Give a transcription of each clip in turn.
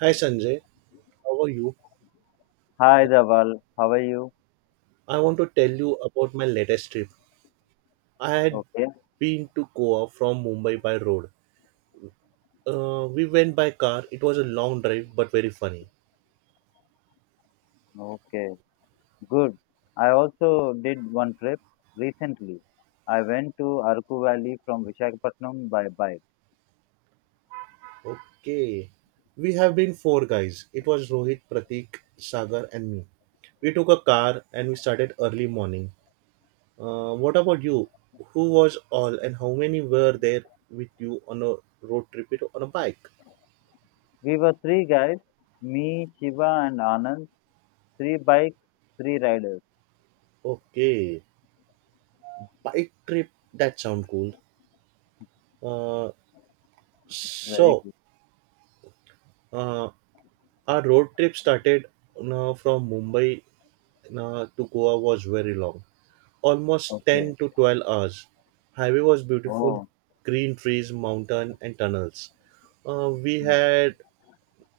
Hi Sanjay, how are you? Hi, Uh, Dhaval. How are you? I want to tell you about my latest trip. I had Okay. been to Goa from Mumbai by road. We went by car. It was a long drive but very funny. Okay. Good. I also did one trip recently. I went to Arku Valley from Visakhapatnam by bike. Okay. We have been four guys. It was Rohit, Pratik, Sagar, and me. We took a car and we started early morning. What about you? Who was all and how many were there with you on a road trip it on a bike? We were three guys, me, Shiva, and Anand. Three bikes, three riders. Okay, bike trip that sound cool. Uh, Very So, good. uh, our road trip started from Mumbai to Goa was very long, almost 10 Okay. to 12 hours. Highway was beautiful, Oh, green trees, mountain, and tunnels. Uh, we mm, had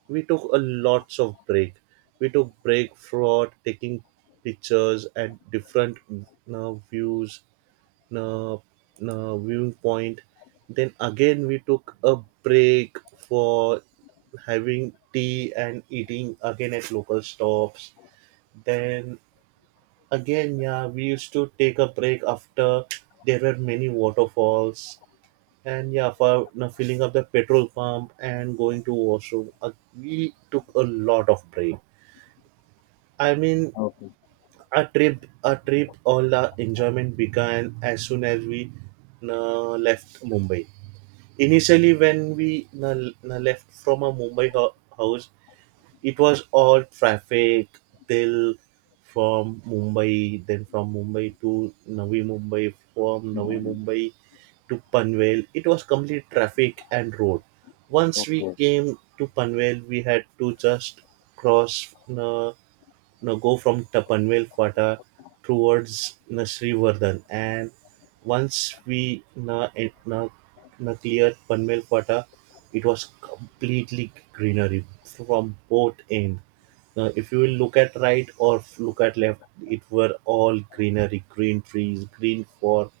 we took a lots of break. We took break for taking pictures at different views uh, viewing point. Then again, we took a break for having tea and eating again at local stops. Then again, yeah, we used to take a break after there were many waterfalls. And yeah, for filling up the petrol pump and going to washroom, we took a lot of break. I mean, okay. a trip, all the enjoyment began as soon as we left Mumbai. Initially, when we left from a Mumbai house, it was all traffic till from Mumbai, then from Mumbai to Navi Mumbai, from Navi Mm, Mumbai to Panvel. It was complete traffic and road. Once we okay. came to Panvel, we had to just cross. You know, go from the Panvelpata towards you know, Srivardhan. And once we cleared Panvelpata, it was completely greenery from both ends. Now, if you will look at right or look at left, it were all greenery, green trees,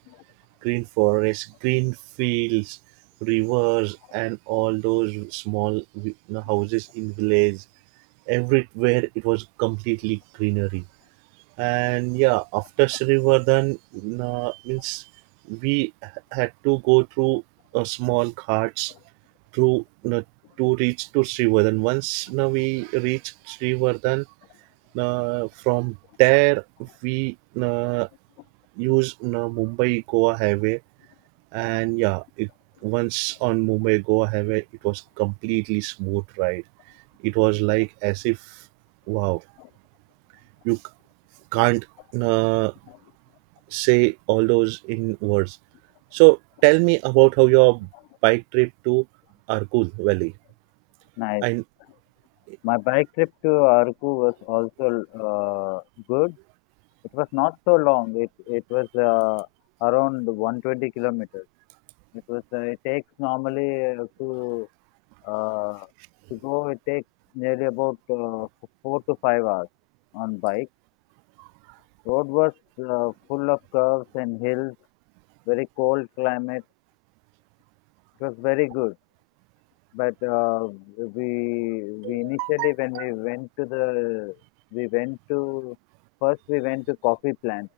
green forests, green fields, rivers, and all those small you know, houses in village everywhere it was completely greenery. And yeah, after Srivardhan, means we had to go through a small ghats through to reach to Srivardhan. Once now we reached Srivardhan, from there we use Mumbai Goa highway, and yeah, it once on Mumbai Goa highway it was completely smooth ride. It was like as if wow, you can't uh, say all those in words. So tell me about how your bike trip to Arkul Valley. Nice. And My bike trip to Arku was also uh, good. It was not so long. It was around 120 kilometers. Because it takes normally uh, to go, it takes nearly about 4 to 5 hours on bike. Road was full of curves and hills, very cold climate. It was very good. But we initially when we went to the we went to first we went to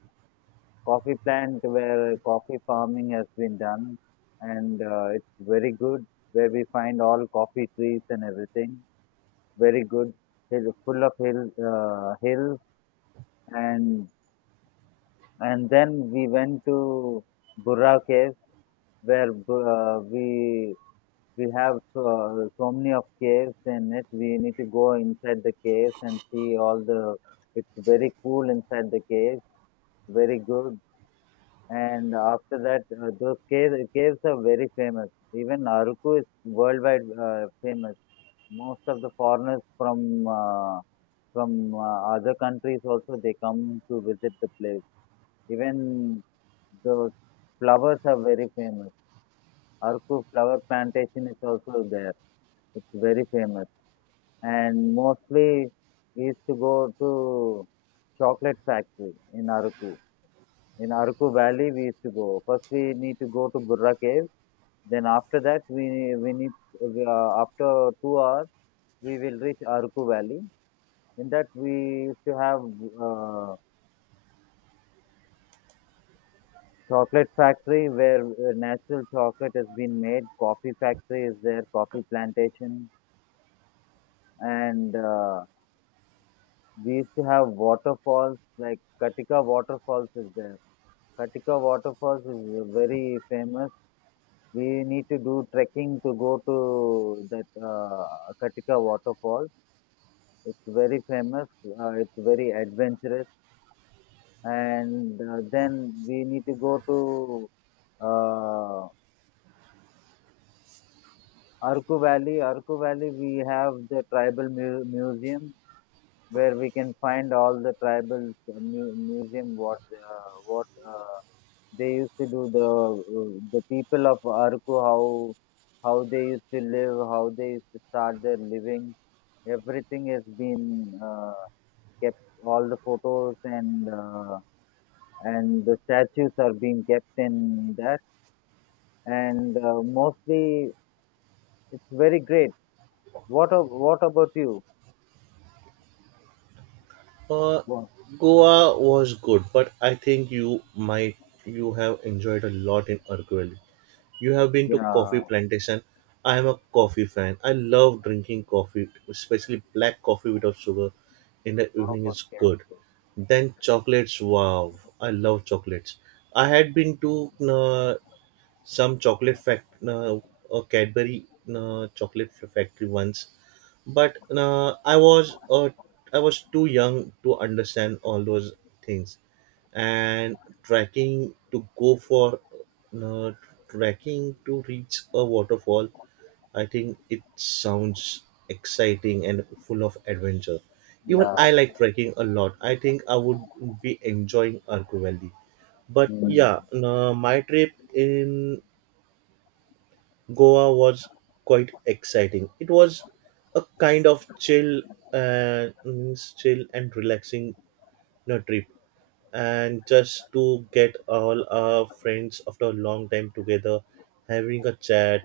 coffee plant where coffee farming has been done, and it's very good, where we find all coffee trees and everything. Very good, hill full of hill hills. And and then we went to Burra Cave, where we have so many of caves. In it, we need to go inside the caves and see all the, it's very cool inside the caves, very good. And after that, those caves are very famous. Even Aruku is worldwide famous. Most of the foreigners from other countries also, they come to visit the place. Even the flowers are very famous. Arku flower plantation is also there. It's very famous. And mostly we used to go to chocolate factory in Arku. In Araku Valley, we used to go. First, we need to go to Burra Cave. Then after that, after 2 hours we will reach Araku Valley. In that, we used to have uh, chocolate factory where natural chocolate has been made. Coffee factory is there, coffee plantation, and we used to have waterfalls like Katika waterfalls is there. Katika waterfalls is very famous. We need to do trekking to go to that Katika waterfall. It's very famous. It's very adventurous. And then we need to go to uh, Arku Valley. Arku Valley, we have the tribal museum, where we can find all the tribal museum, what they used to do, the people of Arku, how they used to live, how they used to start their living. Everything has been kept. All the photos and the statues are being kept in that. And mostly, it's very great. What about you? uh, What? Goa was good, but I think you might you have enjoyed a lot in Arkul Valley. You have been to coffee Yeah. plantation. I am a coffee fan. I love drinking coffee, especially black coffee without sugar. In the evening is good. Yes. Then chocolates. Wow, I love chocolates. I had been to some chocolate a Cadbury chocolate factory once, but I was too young to understand all those things, and trekking to go for uh, trekking to reach a waterfall. I think it sounds exciting and full of adventure. Even Yeah. I like trekking a lot. I think I would be enjoying Arco Valley, but Mm. yeah, my trip in Goa was quite exciting. It was a kind of chill, means chill and relaxing you trip, and just to get all our friends after a long time together, having a chat,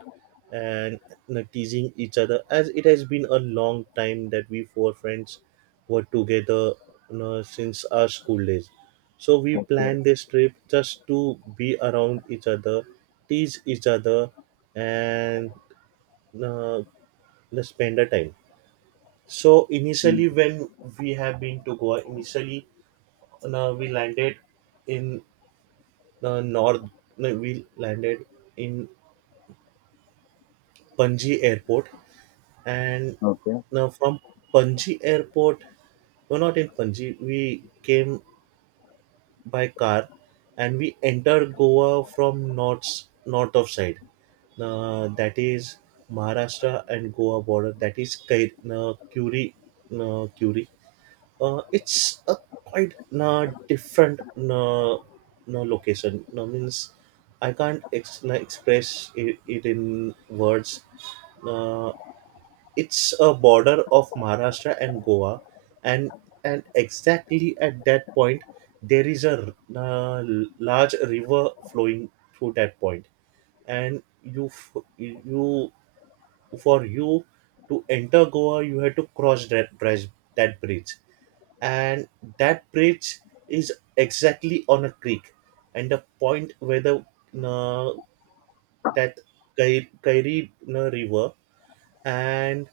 and you know, teasing each other as it has been a long time that we four friends were together, you know, since our school days. So we Okay. planned this trip just to be around each other, tease each other, and uh, just spend a time. So Mm. initially when we have been to Goa initially, we landed in the north. No, we landed in Panji airport. And Okay. now from Panji airport, no not in Panji, we came by car and we entered Goa from north, north of side, that is Maharashtra and Goa border, that is Kair, Curi, uh, it's a quite different no location, no means I can't express it, it in words. uh, it's a border of Maharashtra and Goa, and and exactly at that point there is a large river flowing through that point. And you you for you to enter Goa you had to cross that bridge, that bridge and that bridge is exactly on a creek. And the point where the uh, that Kairi river and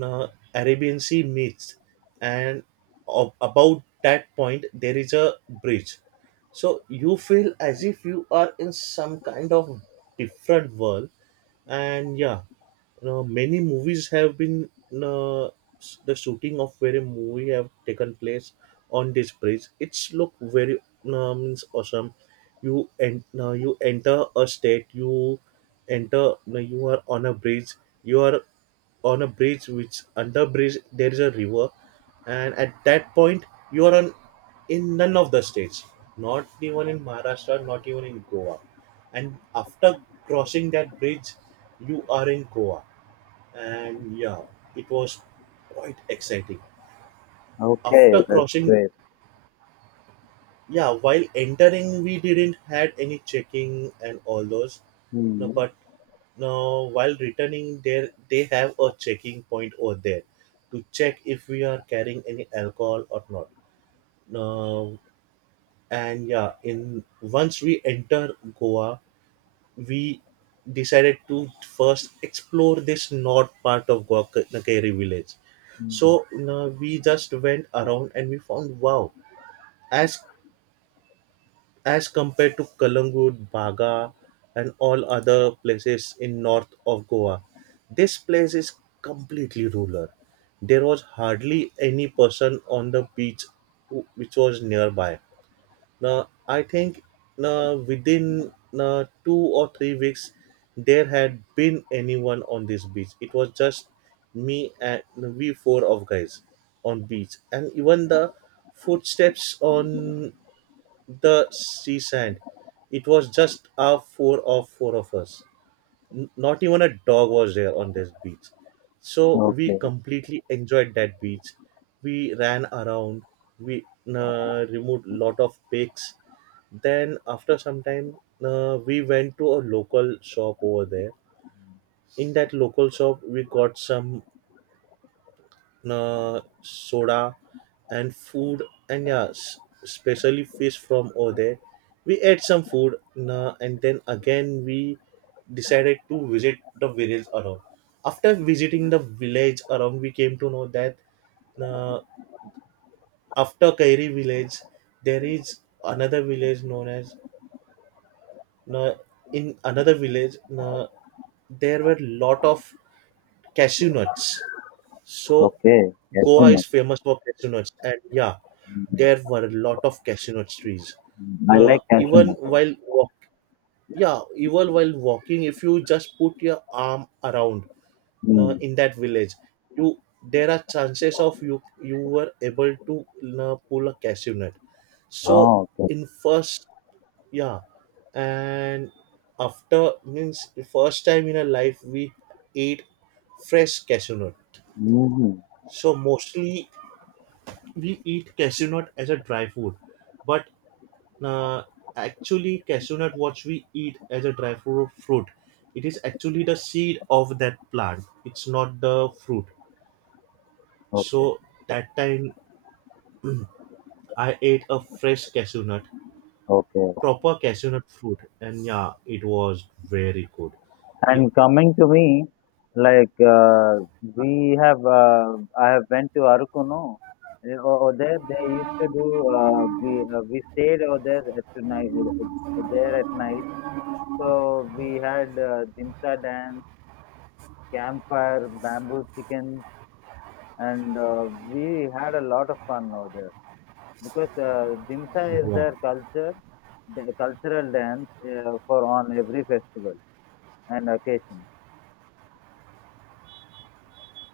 uh, Arabian Sea meets, and about that point there is a bridge. So you feel as if you are in some kind of different world. And yeah, many movies have been uh, the shooting of very movie have taken place on this bridge. It's look very means awesome. You and you enter a state, you enter you are on a bridge, you are on a bridge which under bridge there is a river. And at that point you are on, in none of the states, not even in Maharashtra, not even in Goa. And after crossing that bridge you are in Goa, and yeah, it was quite exciting. Okay. After That's crossing, great. yeah, while entering, we didn't had any checking and all those. No, Mm. but no, while returning, there they have a checking point over there to check if we are carrying any alcohol or not. No, and yeah, in once we enter Goa, we decided to first explore this north part of Guacanakeri village. Mm. So we just went around and we found wow, as as compared to Kalangut, Baga, and all other places in north of Goa, this place is completely rural. There was hardly any person on the beach which was nearby. Now, I think now within now 2 or 3 weeks, there had been anyone on this beach. It was just me and we four of guys on beach, and even the footsteps on the sea sand, it was just our four of us. Not even a dog was there on this beach. So we Okay. completely enjoyed that beach. We ran around. We removed lot of pigs. Then after some time, we went to a local shop over there. In that local shop we got some soda and food, and yeah especially fish from over there. We ate some food, and then again we decided to visit the village around. After visiting the village around we came to know that uh, after Kairi village there is another village known as uh, in another village, there were lot of cashew nuts. So Okay, cashew Goa nut. is famous for cashew nuts, and yeah, Mm. there were a lot of cashew nut trees. I Now, like cashew nuts. Yeah, even while walking, if you just put your arm around, now Mm. in that village, you there are chances of you were able to now pull a cashew nut. So Oh, okay. in first, yeah, and after means first time in our life we ate fresh cashew nut. Hmm. So mostly we eat cashew nut as a dry food, but uh, actually cashew nut what we eat as a dry fruit, it is actually the seed of that plant. It's not the fruit. Okay, So that time I ate a fresh cashew nut, okay, okay. proper cashew nut fruit, and yeah, it was very good. It And coming to me, we have, I have went to Arukuno. Eh, over there, they used to do. We stayed over there at night. There at night, so we had dimsa dance, campfire, bamboo chicken, and we had a lot of fun over there, because Dimsa is wow, their culture, the cultural dance for on every festival and occasion.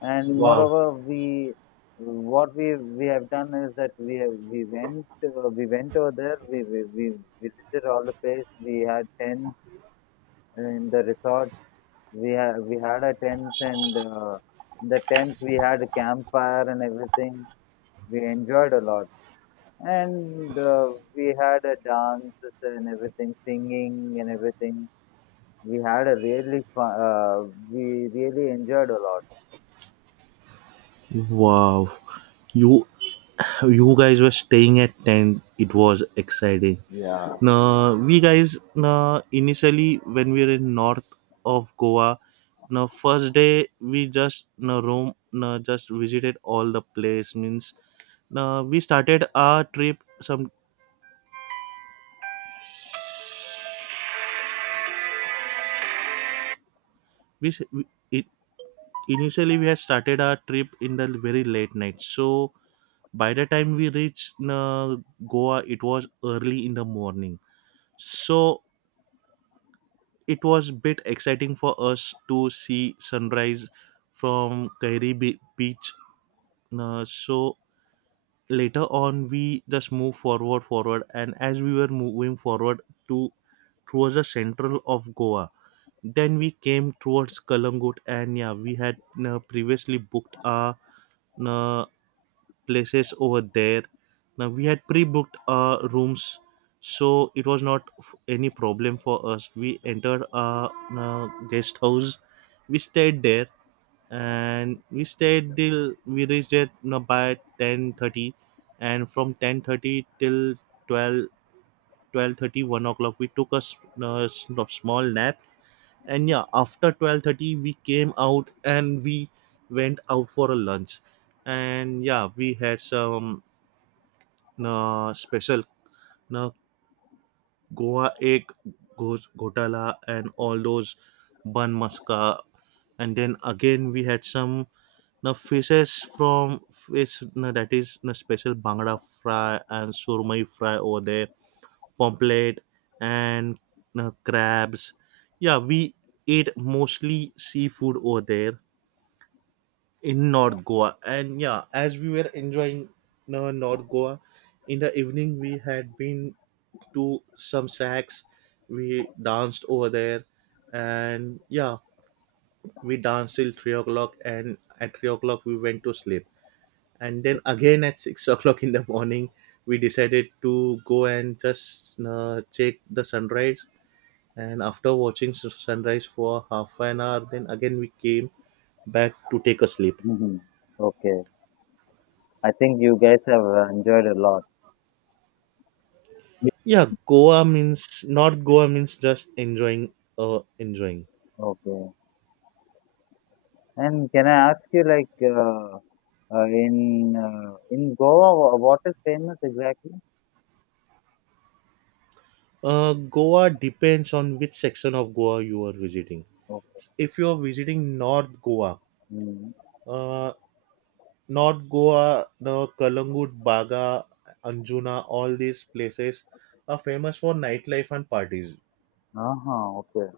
And wow, moreover, we what we have done is that we went over there. We visited all the place. We had tents in the resort. We had a tents, and in the tents we had a campfire and everything. We enjoyed a lot. And we had a dances and everything, singing and everything. We had a really fun, we really enjoyed a lot. wow. You you guys were staying at tent. It was exciting. Yeah. Now, we guys, now, initially, when we were in north of Goa, now, first day, we just, now, roam, now, just visited all the place. Means, now, we started our trip, some, we, s- we- it, initially, we had started our trip in the very late night. So, by the time we reached, now, Goa, it was early in the morning. So, it was bit exciting for us to see sunrise from Kairi Beach. So later on, we just move forward, and as we were moving forward to towards the central of Goa, then we came towards Kalangut, and yeah, we had previously booked our uh, places over there. Now we had pre-booked our rooms, so it was not any problem for us. We entered our guest house, we stayed there and we stayed till we reached there you know, by 10:30. And from 10:30 till 12 12:30, 1 o'clock we took a s- s- no, small nap. And yeah after 12:30 we came out and we went out for a lunch. And yeah we had some special uh, goa egg gotala and all those bun maska. And then again we had some now fishes from fish now that is now special bangda fry and surmai fry over there, pomfret, and now crabs. Yeah, we ate mostly seafood over there in North Goa. And yeah, as we were enjoying now North Goa, in the evening we had been to some sacks. We danced over there, and yeah, we danced till 3 o'clock. And at 3 o'clock we went to sleep, and then again at 6 o'clock in the morning we decided to go and just check the sunrise. And after watching sunrise for half an hour, then again we came back to take a sleep. Hmm. Okay. I think you guys have enjoyed a lot. Yeah. Yeah, Goa means, North Goa means just enjoying, enjoying. Okay. And can I ask you, like, in Goa, what is famous exactly? Goa depends on which section of Goa you are visiting. Okay. If you are visiting North Goa, Mm. uh North Goa, the Kalangut, Baga, Anjuna, all these places are famous for nightlife and parties. Uh-huh. Okay.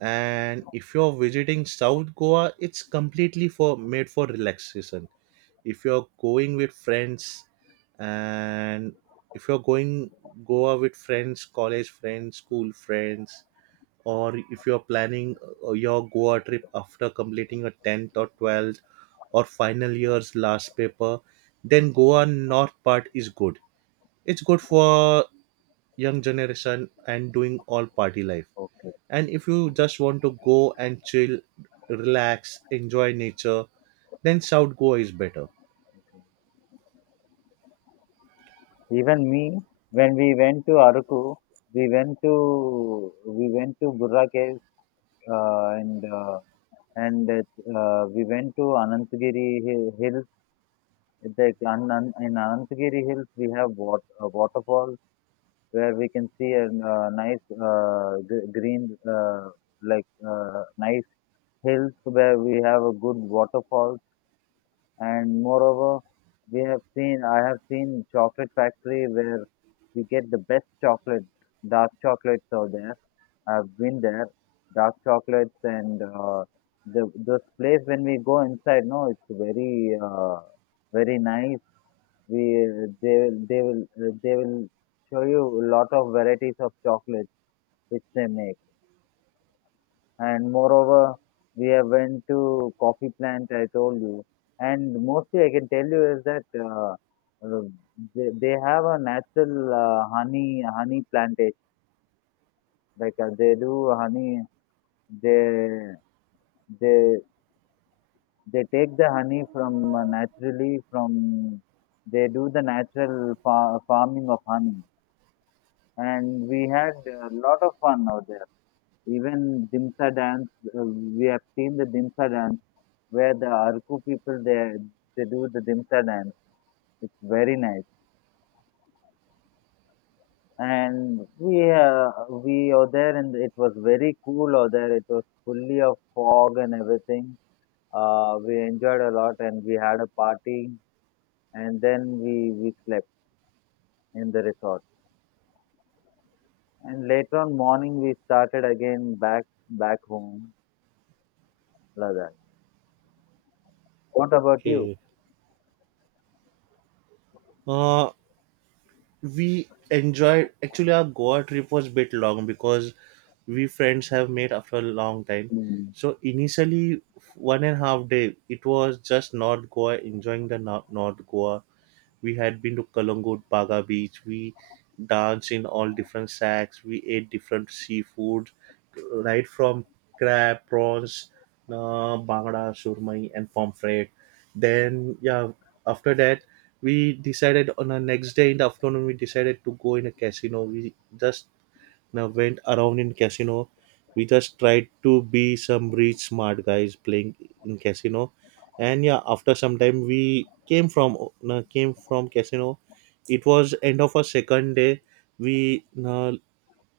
And if you're visiting South Goa, it's completely for made for relaxation. If you're going with friends and if you're going Goa with friends, college friends, school friends, or if you're planning your Goa trip after completing a 10th or 12th or final year's last paper, then Goa north part is good. It's good for young generation and doing all party life. Okay. And if you just want to go and chill, relax, enjoy nature, then South Goa is better. Even me, when we went to Araku, we went to Burra Caves, uh, and uh, and we went to Hills. The, An- in Anantagiri Hills, we have a waterfall, where we can see a, green, nice hills where we have a good waterfall. And moreover, we have seen I have seen chocolate factory where we get the best chocolate, dark chocolates out there. I've been there. Dark chocolates, and the this place, when we go inside, no, it's very nice. We they will they will uh, they will show you a lot of varieties of chocolates which they make. And moreover, we have went to coffee plant, I told you. And mostly, I can tell you is that uh, they have a natural honey plantation, like they do honey. they they they take the honey from, naturally, from they do the natural farming of honey, and we had a lot of fun out there. Even Dimsa dance, we have seen the Dimsa dance, where the Arku people, they do the Dimsa dance. It's very nice, and we are there, and it was very cool. Over there, it was fully of fog and everything. We enjoyed a lot, and we had a party, and then we slept in the resort. And later on morning, we started again back home, Ladakh. What about you? Okay. Uh, we enjoyed, actually our Goa trip was bit long because we friends have made after a long time, Mm. so initially 1.5 day it was just North Goa enjoying the North Goa. We had been to Kalangut Baga beach. We danced in all different sacks. We ate different seafood, right from crab, prawns, bangda, surmai, and pomfret. Then, yeah, after that, we decided on the next day in the afternoon, we decided to go in a casino. We just now went around in casino. We just tried to be some rich smart guys playing in casino, and yeah, after some time we came from casino. It was end of our second day. We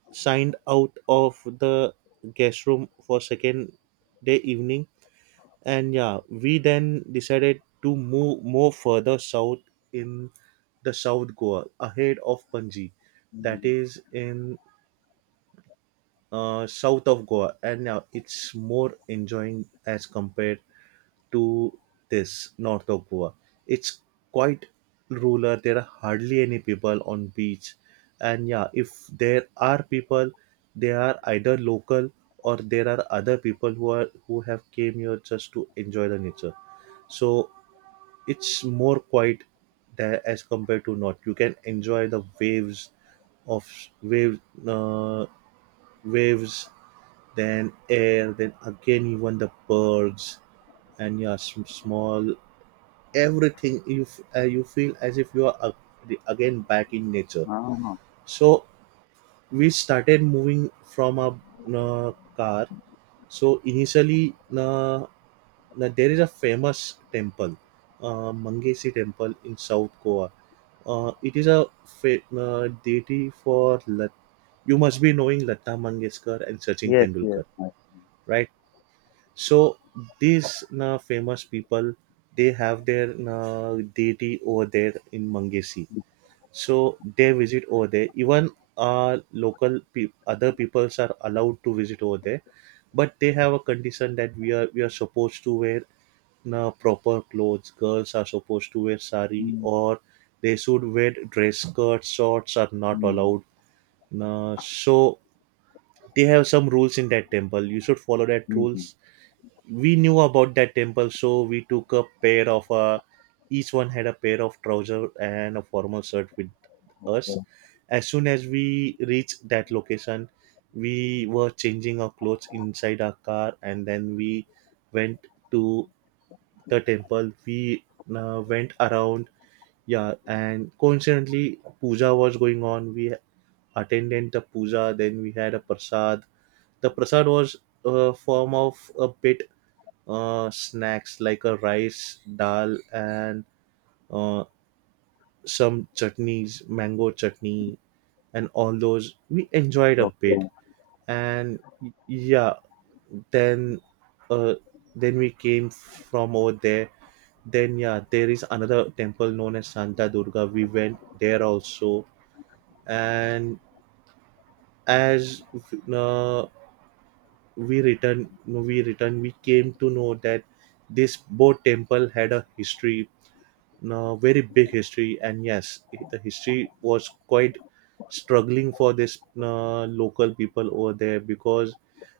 signed out of the guest room for second day evening, and yeah, we then decided to move more further south in the South Goa ahead of Panji, that Mm. is in south of Goa, and now it's more enjoying as compared to this north of Goa. It's quite rural. There are hardly any people on beach, and yeah, if there are people, they are either local, or there are other people who are who have came here just to enjoy the nature. So it's more quiet there as compared to north. You can enjoy the waves of wave uh, waves, then air, then again even the birds and your small, everything. You feel as if you are again back in nature. Ah. So we started moving from a car. So initially, there is a famous temple, Mangesi Temple in South Goa. It is a deity for you must be knowing Lata Mangeshkar and Sachin Yes, yes, Tendulkar, yes. right? So these na famous people, they have their na deity over there in Mangesi. So they visit over there. Even local pe other peoples are allowed to visit over there, but they have a condition that we are supposed to wear na proper clothes. Girls are supposed to wear sari, Mm, or they should wear dress skirts. Shorts are not mm, allowed. Na so they have some rules in that temple. You should follow that mhm. rules. We knew about that temple, so we took a pair of each one had a pair of trousers and a formal shirt with us. Okay, As soon as we reached that location, we were changing our clothes inside our car, and then we went to the temple. We went around, yeah, and coincidentally puja was going on. We attended the puja, then we had a prasad. The prasad was a form of a bit snacks, like a rice dal and uh, some chutneys, mango chutney and all those. We enjoyed a okay, bit. And yeah, then uh, then we came from over there. Then yeah, there is another temple known as Santa Durga. We went there also. And as uh, we returned, we came to know that this both temple had a history, no, very big history. And yes, the history was quite struggling for this local people over there, because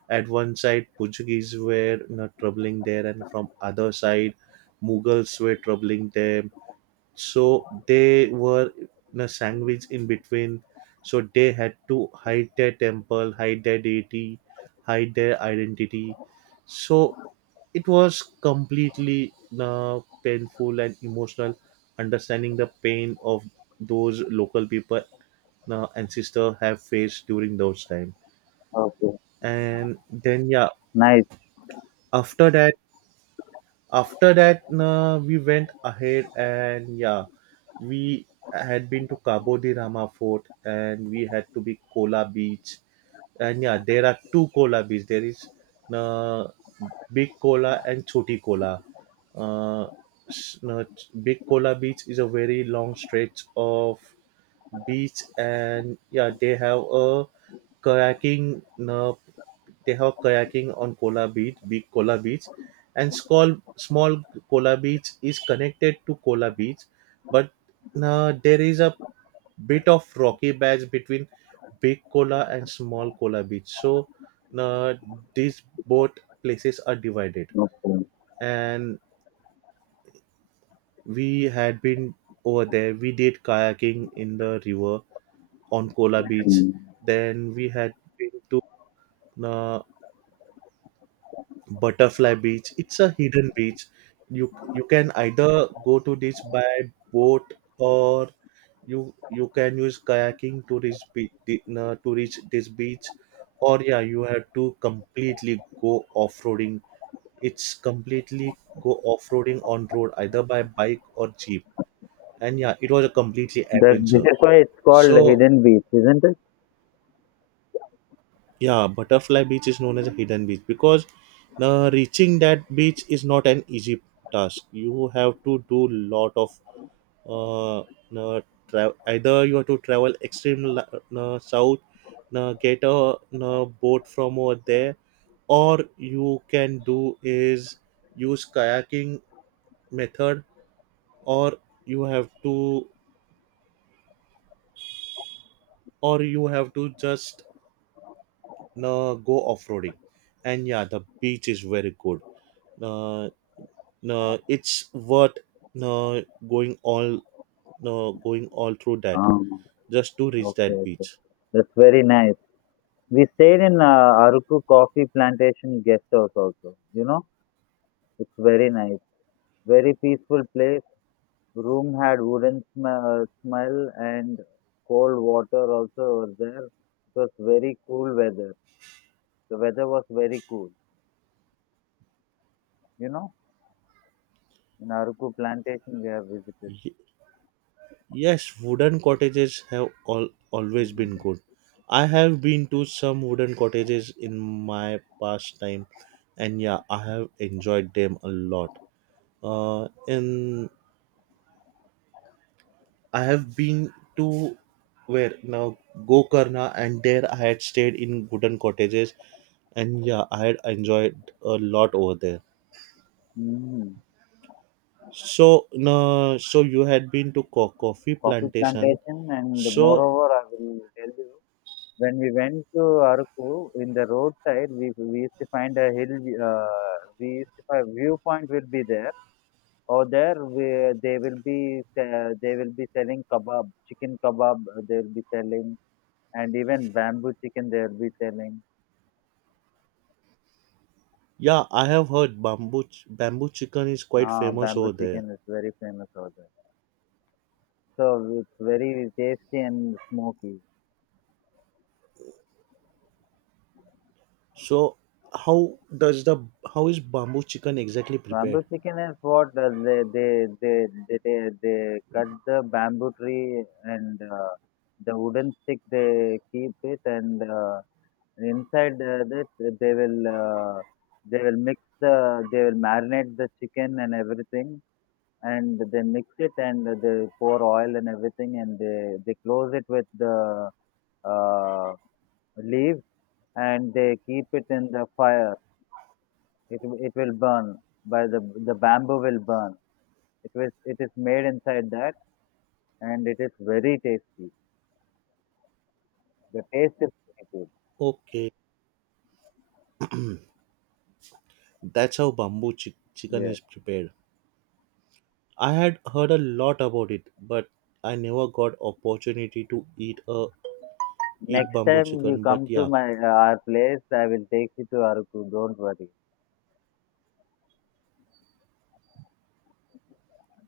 at one side Portuguese were, you know, troubling there, and from other side Mughals were troubling there. So they were in a sandwich in between. So they had to hide their temple, hide their deity, hide their identity. So it was completely painful and emotional, understanding the pain of those local people, ancestor, have faced during those time. okay. And then, yeah, Nice. after that, we went ahead. And yeah, we had been to Cabo de Rama Fort, and we had to be Kola Beach. And yeah, there are two Kola beach, there is uh, Big Kola and Choti Kola. uh, s- uh, Big Kola Beach is a very long stretch of beach. And yeah, they have a kayaking they have kayaking on Kola Beach, Big Kola Beach. And small Kola Beach is connected to Kola Beach, but there is a bit of rocky patch between Big Kola and Small Kola Beach. So uh, these both places are divided, Okay. and we had been over there. We did kayaking in the river on Kola Beach. Mm. Then we had been to uh, butterfly beach. It's a hidden beach. You can either go to this by boat, or you can use kayaking to reach to reach this beach. Or yeah, you have to completely go off-roading. It's completely go off-roading on road, either by bike or jeep. And yeah, it was a completely That this adventure. is why it's called So Hidden Beach, isn't it? yeah, Butterfly Beach is known as a hidden beach because reaching that beach is not an easy task. You have to do lot of uh, uh, either you have to travel extreme south, get a boat from over there, or you can do is use kayaking method, or you have to just go off roading. And yeah, the beach is very good. Uh, it's worth uh, going all going all through that Um, just to reach okay, that okay. beach. That's very nice. We stayed in Aruku Coffee Plantation guest house also. You know, it's very nice, very peaceful place. Room had wooden smell, and cold water also was there. It was very cool weather. The weather was very cool. You know. In Aruku plantation, we have visited. Y- yes, wooden cottages have all always been good. I have been to some wooden cottages in my past time, and yeah, I have enjoyed them a lot. And I have been to where now Gokarna, and there I had stayed in wooden cottages, and yeah, I had enjoyed a lot over there. Mm. So, no, so you had been to coffee Coffee plantation. plantation, and So, moreover, I will tell you, when we went to Aruku, in the roadside, we used to find a hill, uh, we used to find viewpoint will be there, or there they will be selling kebab, chicken kebab, they will be selling, and even bamboo chicken they will be selling. yeah, I have heard bamboo bamboo chicken is quite Ah, famous bamboo over there. chicken is very famous over there. So it's very tasty and smoky. So how does the how is bamboo chicken exactly Bamboo prepared? chicken is what they cut the bamboo tree, and the wooden stick they keep it, and inside that, they will uh, they will mix the, they will marinate the chicken and everything, and they mix it and they pour oil and everything, and they close it with the uh, leaves, and they keep it in the fire. It it will burn by the bamboo will burn. It was, it is made inside that, and it is very tasty. The taste is very good. Okay, that's how bamboo chicken Yes. is prepared. I had heard a lot about it, but I never got opportunity to eat Next bamboo time you chicken. But come to yeah, my our place, I will take you to Aruku. Don't worry.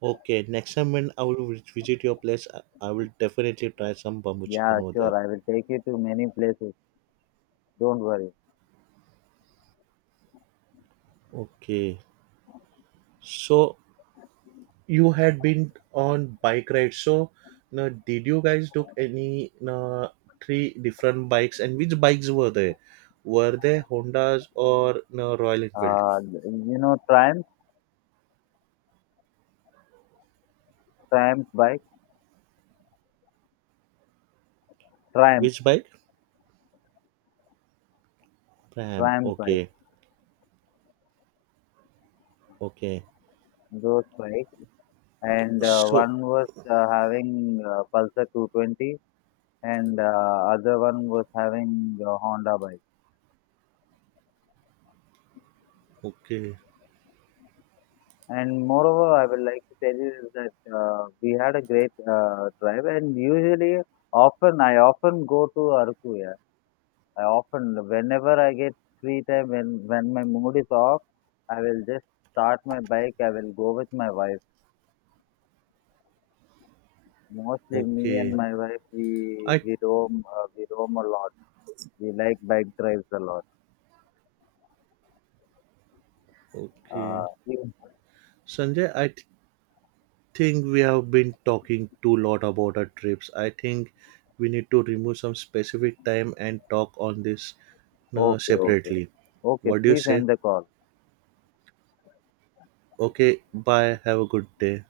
okay, next time when I will visit your place, I will definitely try some bamboo chicken Yeah, over there. sure. I will take you to many places. Don't worry. Okay, so you had been on bike ride. So now, did you guys took any three different bikes, and which bikes were they? Were they Hondas or, no, Royal Enfield? You know Triumph bike, Triumph, Which bike? Pram. Triumph bike. Okay, okay. Those bike, and So, one was having Pulsar 220, and other one was having a Honda bike. okay, And moreover, I would like to tell you is that we had a great drive. And usually, often I often go to Arkuya. I often, whenever I get free time, when my mood is off, I will just start my bike. I will go with my wife. Mostly, me and okay. my wife, we I we roam, we roam a lot. We like bike drives a lot. okay, Uh, Sanjay. Think we have been talking too lot about our trips. I think we need to remove some specific time and talk on this, no, okay, okay, separately. okay. What do you Please say? end the call. Okay, bye. Have a good day.